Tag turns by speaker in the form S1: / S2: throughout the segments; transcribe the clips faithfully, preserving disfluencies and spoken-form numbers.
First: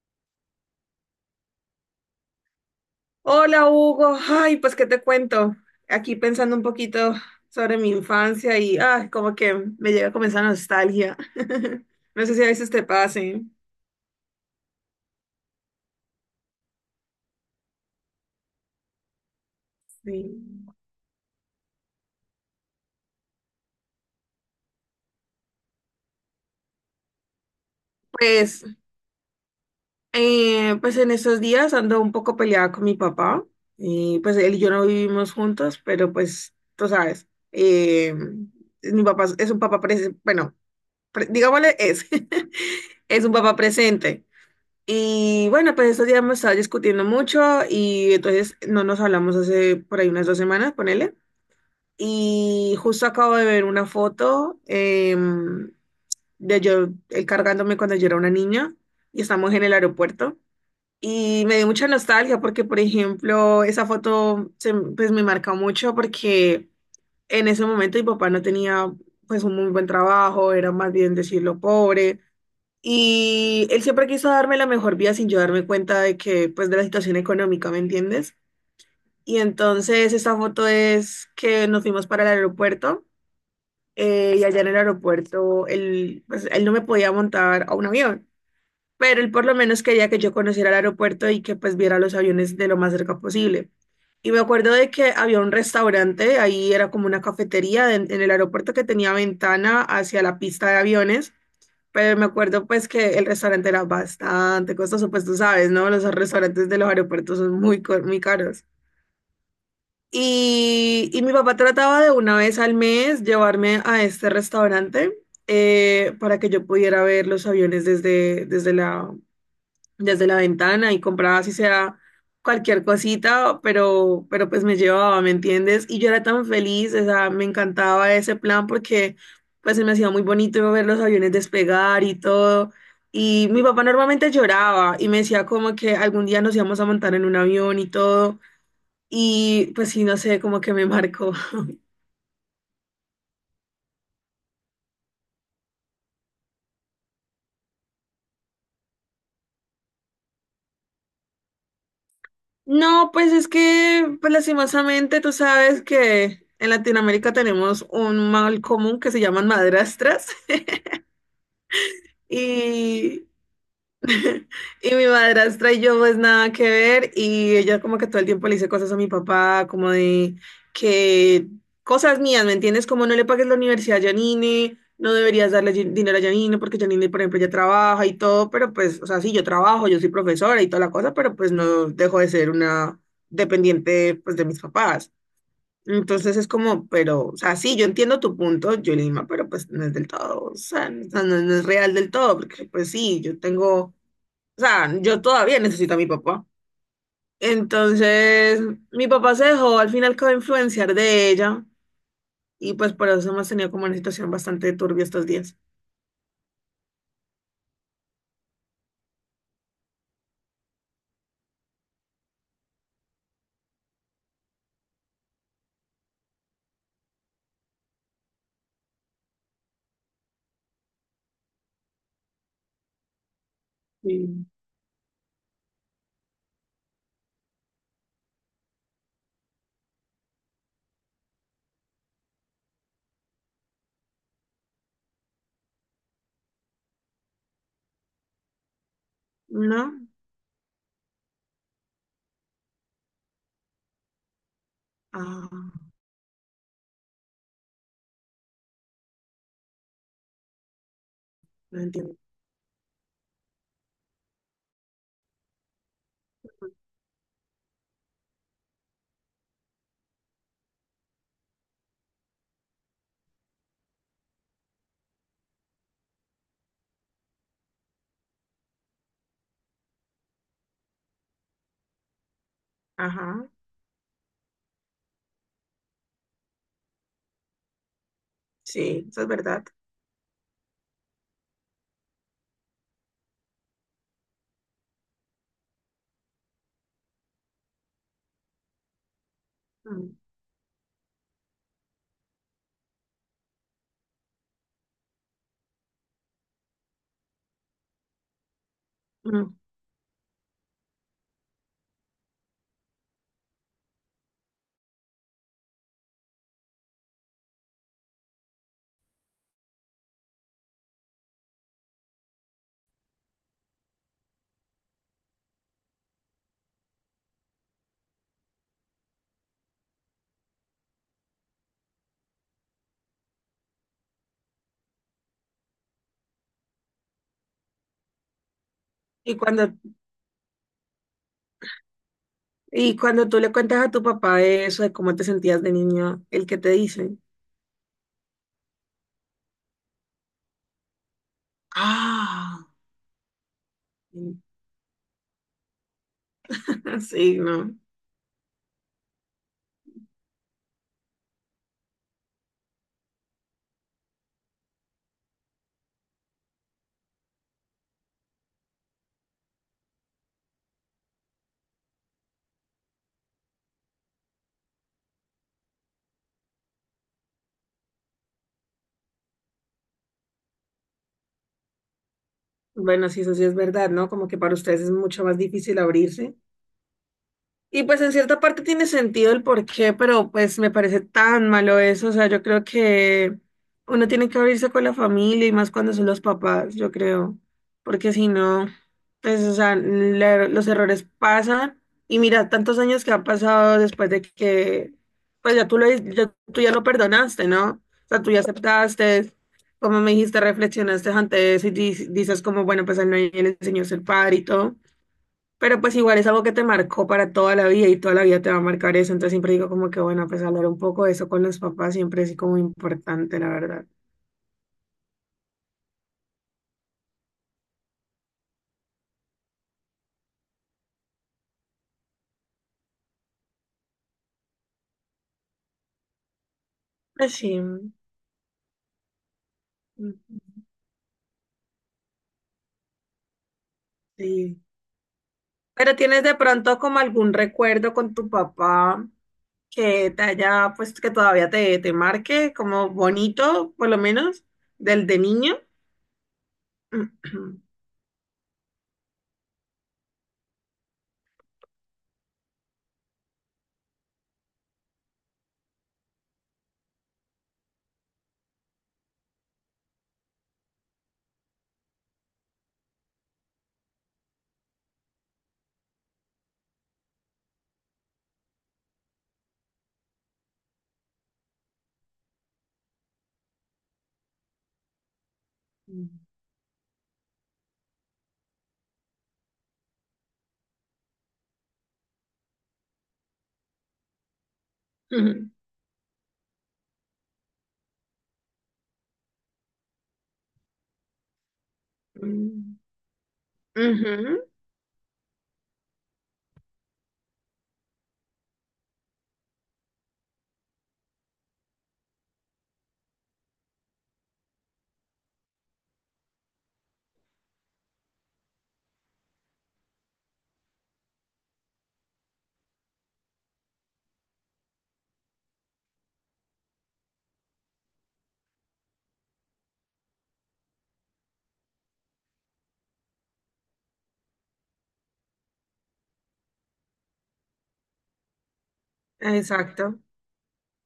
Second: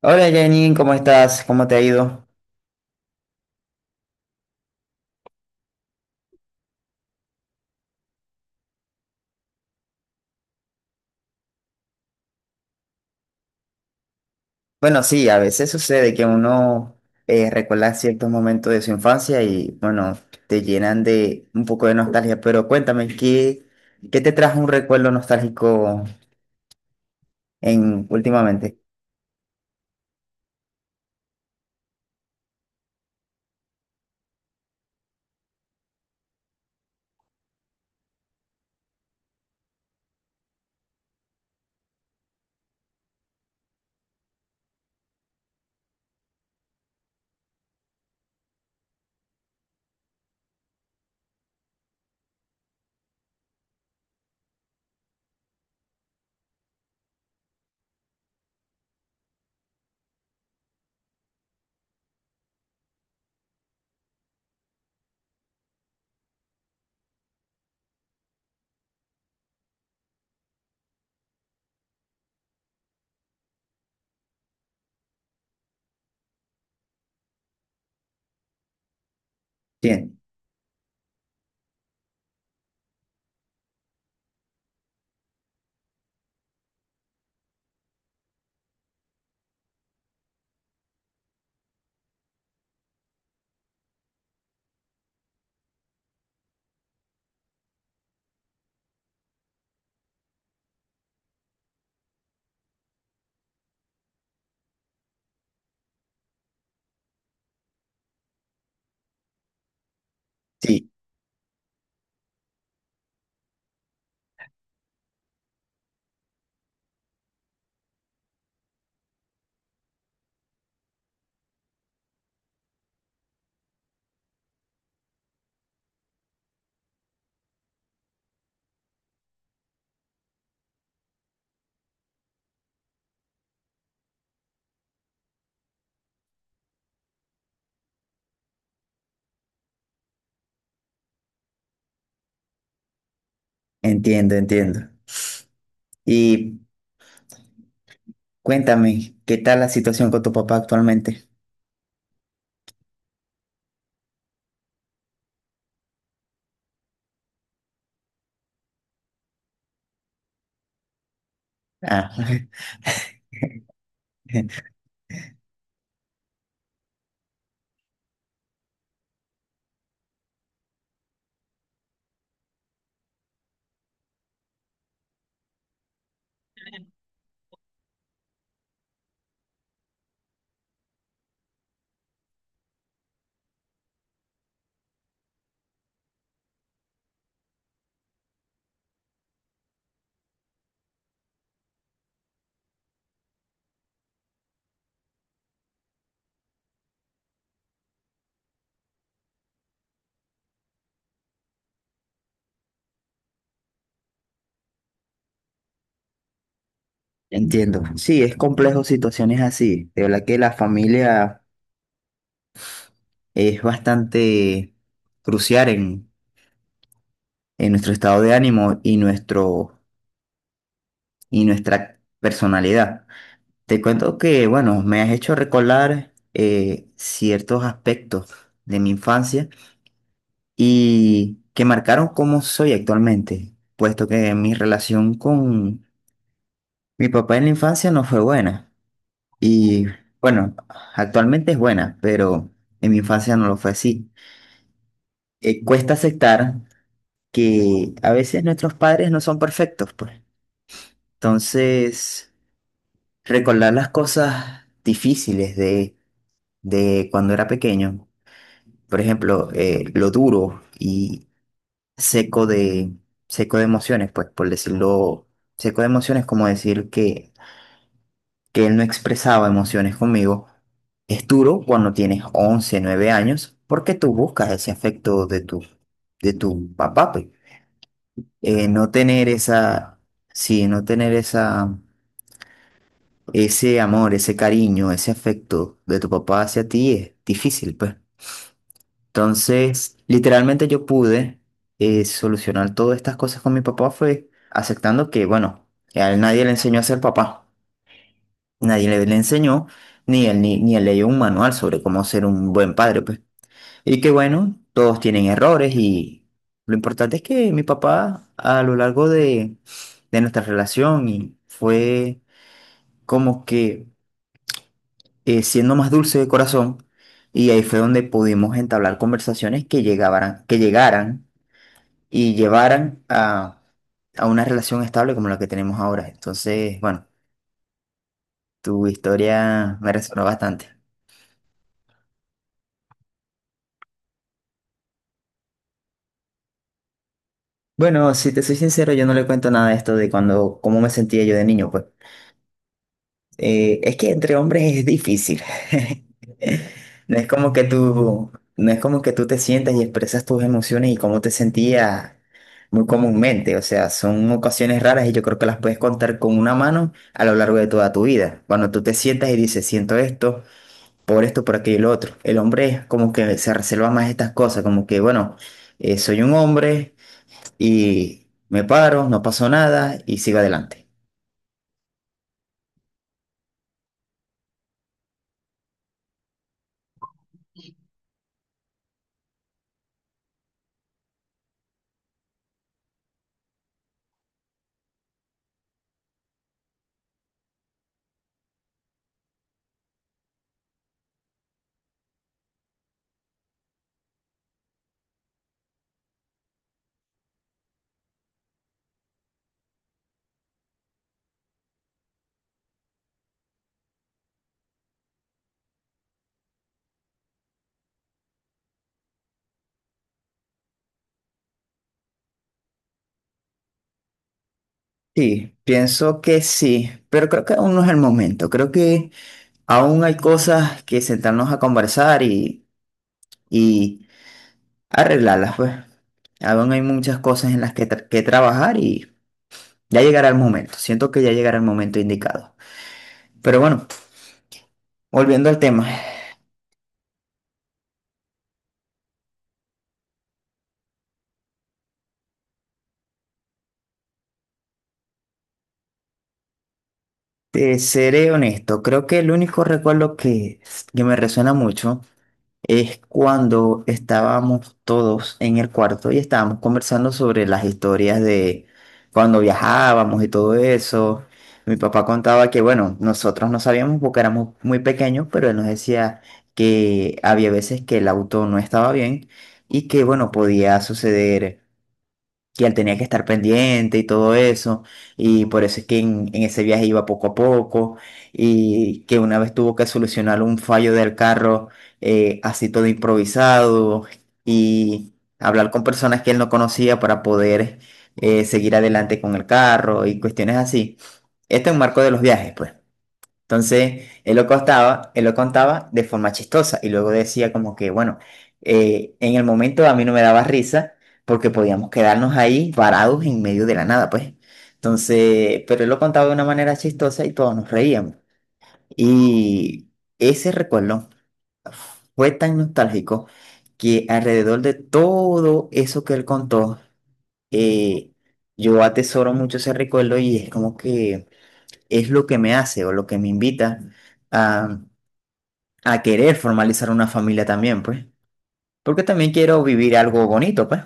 S1: Hola Janine, ¿cómo estás? ¿Cómo te ha ido?
S2: Hola Hugo, ay, pues qué te cuento. Aquí pensando un poquito sobre mi infancia y ay, como que me llega a comenzar nostalgia. No sé si a veces te pase.
S1: Bueno, sí, a veces sucede que uno eh, recuerda ciertos momentos de su infancia y bueno,
S2: Sí.
S1: te llenan de un poco de nostalgia, pero cuéntame, ¿qué, ¿qué te trajo un recuerdo nostálgico en,
S2: Pues,
S1: últimamente?
S2: eh, pues en estos días ando un poco peleada con mi papá. Y pues él y yo no vivimos juntos, pero pues tú sabes, eh, mi papá es es un papá presente, bueno, pre- digámosle es, es un papá presente. Y bueno, pues estos días hemos estado discutiendo mucho y entonces no nos hablamos hace por ahí unas dos semanas, ponele. Y justo acabo de ver una foto em, de yo él cargándome cuando yo era una niña y estamos en el aeropuerto. Y me dio mucha nostalgia porque, por ejemplo, esa foto se- pues me marca mucho porque en ese momento mi papá no tenía pues un muy buen trabajo, era más bien decirlo pobre. Y él siempre quiso darme la mejor vida sin yo darme cuenta de que, pues, de la situación económica, ¿me entiendes? Y entonces
S1: Bien,
S2: esta foto es que nos fuimos para el aeropuerto eh, y allá en el aeropuerto él, pues, él no me podía montar a un avión, pero él por lo menos quería que yo conociera el aeropuerto y que pues viera los aviones de lo más cerca posible. Y me acuerdo de que había un restaurante, ahí era como una cafetería en en el aeropuerto que tenía ventana hacia la pista de aviones. Pero me acuerdo pues que el restaurante era bastante costoso, pues tú sabes, ¿no? Los restaurantes de los aeropuertos son muy, co- muy caros.
S1: sí,
S2: Y, y mi papá trataba de una vez al mes llevarme a este restaurante eh, para que yo pudiera ver los aviones desde, desde la, desde la ventana y compraba si sea cualquier cosita, pero, pero pues me llevaba, ¿me entiendes? Y yo era tan feliz, o sea, me encantaba ese plan porque pues se me hacía muy bonito ver los aviones despegar y todo. Y mi papá normalmente lloraba y me decía como que algún día nos íbamos a montar en un avión y todo. Y pues sí, no sé, como que me marcó.
S1: entiendo, entiendo. Y cuéntame, ¿qué tal la situación con tu papá actualmente?
S2: No, pues es que, pues lastimosamente, tú sabes que en Latinoamérica tenemos un mal común que se llaman madrastras.
S1: Ah,
S2: Y, y mi madrastra y yo pues nada que ver y ella como que todo el tiempo le dice cosas a mi papá como de que cosas mías, ¿me entiendes? Como no le pagues la universidad a Janine, no deberías darle Jan- dinero a Janine porque Janine, por ejemplo, ya trabaja y todo, pero pues, o sea, sí, yo trabajo, yo soy profesora y toda la cosa, pero pues no dejo de ser una dependiente pues de mis papás. Entonces es como, pero, o sea, sí, yo entiendo tu punto, Yolima, pero pues no es del todo, o sea, no, no- no es real del todo, porque pues sí, yo tengo, o sea, yo todavía necesito a mi papá. Entonces, mi papá se dejó al final como influenciar de ella y pues por eso hemos tenido como una situación bastante turbia estos días.
S1: entiendo. Sí, es complejo situaciones así. De verdad que la familia es bastante crucial en, en nuestro estado de ánimo y, nuestro, y nuestra personalidad. Te cuento
S2: Sí.
S1: que, bueno, me has hecho recordar eh, ciertos aspectos de mi infancia y que marcaron cómo soy actualmente, puesto que mi relación con mi papá en la infancia no fue buena. Y
S2: ¿No?
S1: bueno, actualmente es buena, pero en mi infancia no lo fue así. Eh,
S2: Ah,
S1: cuesta aceptar que a veces nuestros padres no son perfectos, pues.
S2: no entiendo.
S1: Entonces, recordar las cosas difíciles de, de cuando era pequeño, por ejemplo, eh, lo duro y seco de, seco de emociones, pues, por decirlo, seco de emociones, como decir que, que él no expresaba emociones conmigo, es duro cuando tienes once nueve
S2: Ajá,
S1: años, porque tú buscas ese afecto de tu, de tu papá, pues. Eh, no
S2: sí, eso
S1: tener
S2: es verdad.
S1: esa, sí, no tener esa, ese amor, ese cariño, ese afecto de tu papá hacia ti es difícil, pues. Entonces,
S2: Mm,
S1: literalmente yo pude eh, solucionar todas estas cosas con mi papá fue aceptando que, bueno, a él nadie le enseñó a ser papá, nadie le, le
S2: mm.
S1: enseñó, ni él, ni, ni él leyó un manual sobre cómo ser un buen padre, pues. Y que bueno, todos tienen errores y lo importante es que mi papá a lo largo de, de nuestra relación y fue como que eh, siendo más dulce de corazón y ahí fue donde pudimos entablar conversaciones que llegaran, que llegaran y llevaran a, a una relación estable como la que tenemos ahora. Entonces, bueno, tu
S2: ¿Y cuando,
S1: historia me resonó bastante.
S2: y cuando tú le cuentas a tu papá eso de cómo te sentías de niño, ¿el que te dice?
S1: Bueno, si te soy sincero, yo no le cuento nada de esto de cuando, cómo me sentía yo de niño, pues.
S2: Ah,
S1: Eh, es que entre hombres es difícil. No es
S2: sí,
S1: como que
S2: no.
S1: tú, no es como que tú te sientas y expresas tus emociones y cómo te sentías muy comúnmente. O sea, son ocasiones raras y yo creo que las puedes contar con una mano a lo largo de toda tu vida. Cuando tú te sientas y dices, siento esto, por esto, por aquello y lo otro. El hombre es como que se reserva más estas cosas, como que, bueno, eh, soy un hombre y me paro, no pasó nada y sigo adelante.
S2: Bueno, sí, eso sí es verdad, ¿no? Como que para ustedes es mucho más difícil abrirse. Y pues en cierta parte tiene sentido el porqué, pero pues me parece tan malo eso. O sea, yo creo que uno tiene que abrirse con la familia y más cuando son los papás, yo creo. Porque si no, pues, o sea, la- los errores pasan. Y mira, tantos años que han pasado después de que, pues ya tú lo, ya, tú ya lo perdonaste, ¿no? O sea, tú ya aceptaste, como me dijiste, reflexionaste ante eso y di- dices como, bueno, pues al no le enseñó a ser padre y todo. Pero pues igual es algo que te marcó para toda la vida y toda la vida te va a marcar eso. Entonces siempre digo como que bueno, pues hablar un poco de eso con los papás siempre es como importante, la verdad.
S1: Sí, pienso que sí, pero creo que aún no es el momento. Creo que aún hay cosas que sentarnos a conversar y, y arreglarlas, pues. Aún hay muchas
S2: Pues
S1: cosas en
S2: sí,
S1: las que,
S2: mm,
S1: tra- que trabajar y ya llegará el momento. Siento que ya llegará el momento indicado. Pero bueno,
S2: sí.
S1: volviendo al tema,
S2: ¿Pero tienes de pronto como algún recuerdo con tu papá que te haya, pues que todavía te, te marque como bonito, por lo menos, del de niño?
S1: te seré honesto. Creo que el único recuerdo que, que me resuena mucho. Es cuando estábamos todos en el cuarto y estábamos conversando sobre las historias de cuando viajábamos y todo eso. Mi papá contaba que, bueno, nosotros no sabíamos porque éramos muy pequeños, pero él nos decía que había veces que el auto no estaba bien y que, bueno, podía suceder. Y él tenía que estar pendiente y todo eso. Y por eso es que en, en ese viaje iba poco a poco. Y que una vez tuvo que solucionar un fallo del carro, eh, así todo improvisado. Y
S2: Ujú.
S1: hablar con personas que él no conocía para poder, eh, seguir adelante con el carro y cuestiones así. Este es un marco de los viajes, pues. Entonces, él
S2: Ujú.
S1: lo contaba, él lo contaba de forma chistosa y luego decía como que, bueno, eh, en el momento a mí no me daba risa porque podíamos quedarnos ahí varados en medio de la nada, pues. Entonces, pero él lo contaba de una manera chistosa y todos nos reíamos. Y ese recuerdo fue tan nostálgico que alrededor de todo eso que él contó, eh, yo atesoro mucho ese recuerdo y es como que es lo que me hace o lo que me invita a a querer formalizar una familia también, pues. Porque también quiero vivir
S2: Exacto.
S1: algo bonito, pues.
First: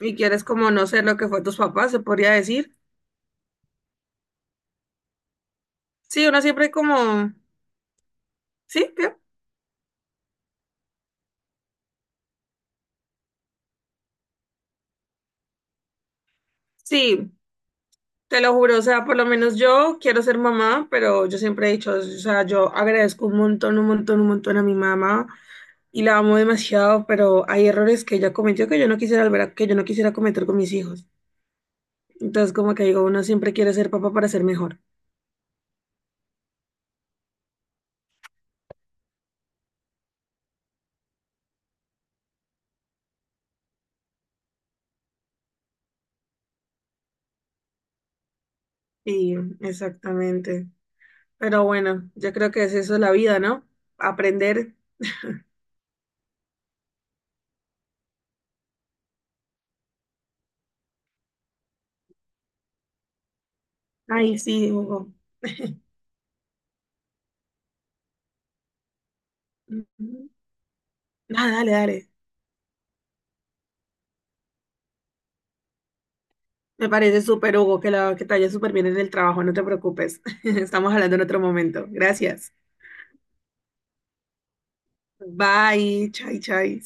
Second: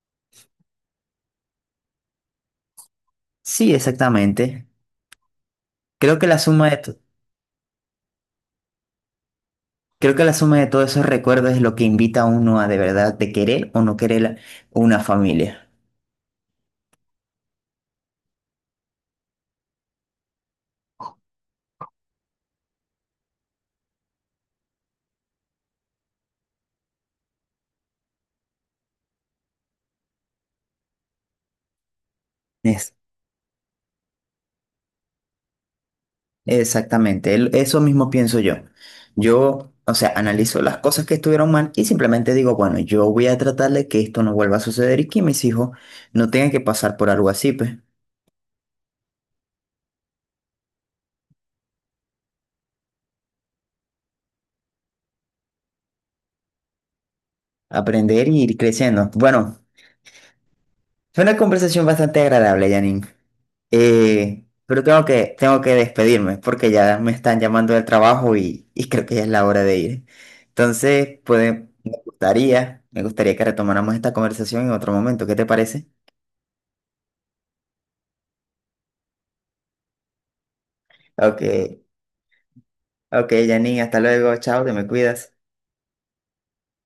S2: Y quieres como no ser lo que fue tus papás, se podría decir.
S1: Sí, exactamente. Creo que
S2: Sí,
S1: la
S2: uno
S1: suma
S2: siempre
S1: de to-
S2: como… Sí, ¿qué?
S1: creo que la suma de todos esos recuerdos es lo que invita a uno a de verdad de querer o no querer la- una familia.
S2: Sí, te lo juro, o sea, por lo menos yo quiero ser mamá, pero yo siempre he dicho, o sea, yo agradezco un montón, un montón, un montón a mi mamá y la amo demasiado, pero hay errores que ella cometió que yo no quisiera volver a- que yo no quisiera cometer con mis hijos. Entonces, como que
S1: Es,
S2: digo, uno siempre quiere ser papá para ser mejor.
S1: exactamente, el- eso mismo pienso yo. Yo, o sea, analizo las cosas que estuvieron mal y simplemente digo, bueno, yo voy a tratar de que esto no vuelva a suceder y que mis hijos no tengan que pasar por algo así, pues.
S2: Sí, exactamente. Pero bueno, yo creo que es eso la vida, ¿no? Aprender.
S1: Aprender y ir creciendo. Bueno, fue una conversación bastante agradable, Janine.
S2: Ay,
S1: Eh,
S2: sí,
S1: pero tengo
S2: Hugo.
S1: que, tengo que despedirme porque ya me están llamando del trabajo y, y creo que ya es la hora de ir. Entonces,
S2: Nada,
S1: puede,
S2: dale,
S1: me
S2: dale.
S1: gustaría, me gustaría que retomáramos esta conversación en otro momento. ¿Qué te parece?
S2: Me parece súper, Hugo, que, la, que te vaya súper bien en el trabajo, no te preocupes. Estamos hablando en otro
S1: Ok,
S2: momento. Gracias.
S1: ok, Janine, hasta luego, chao, te me cuidas.
S2: Bye, chai, chai.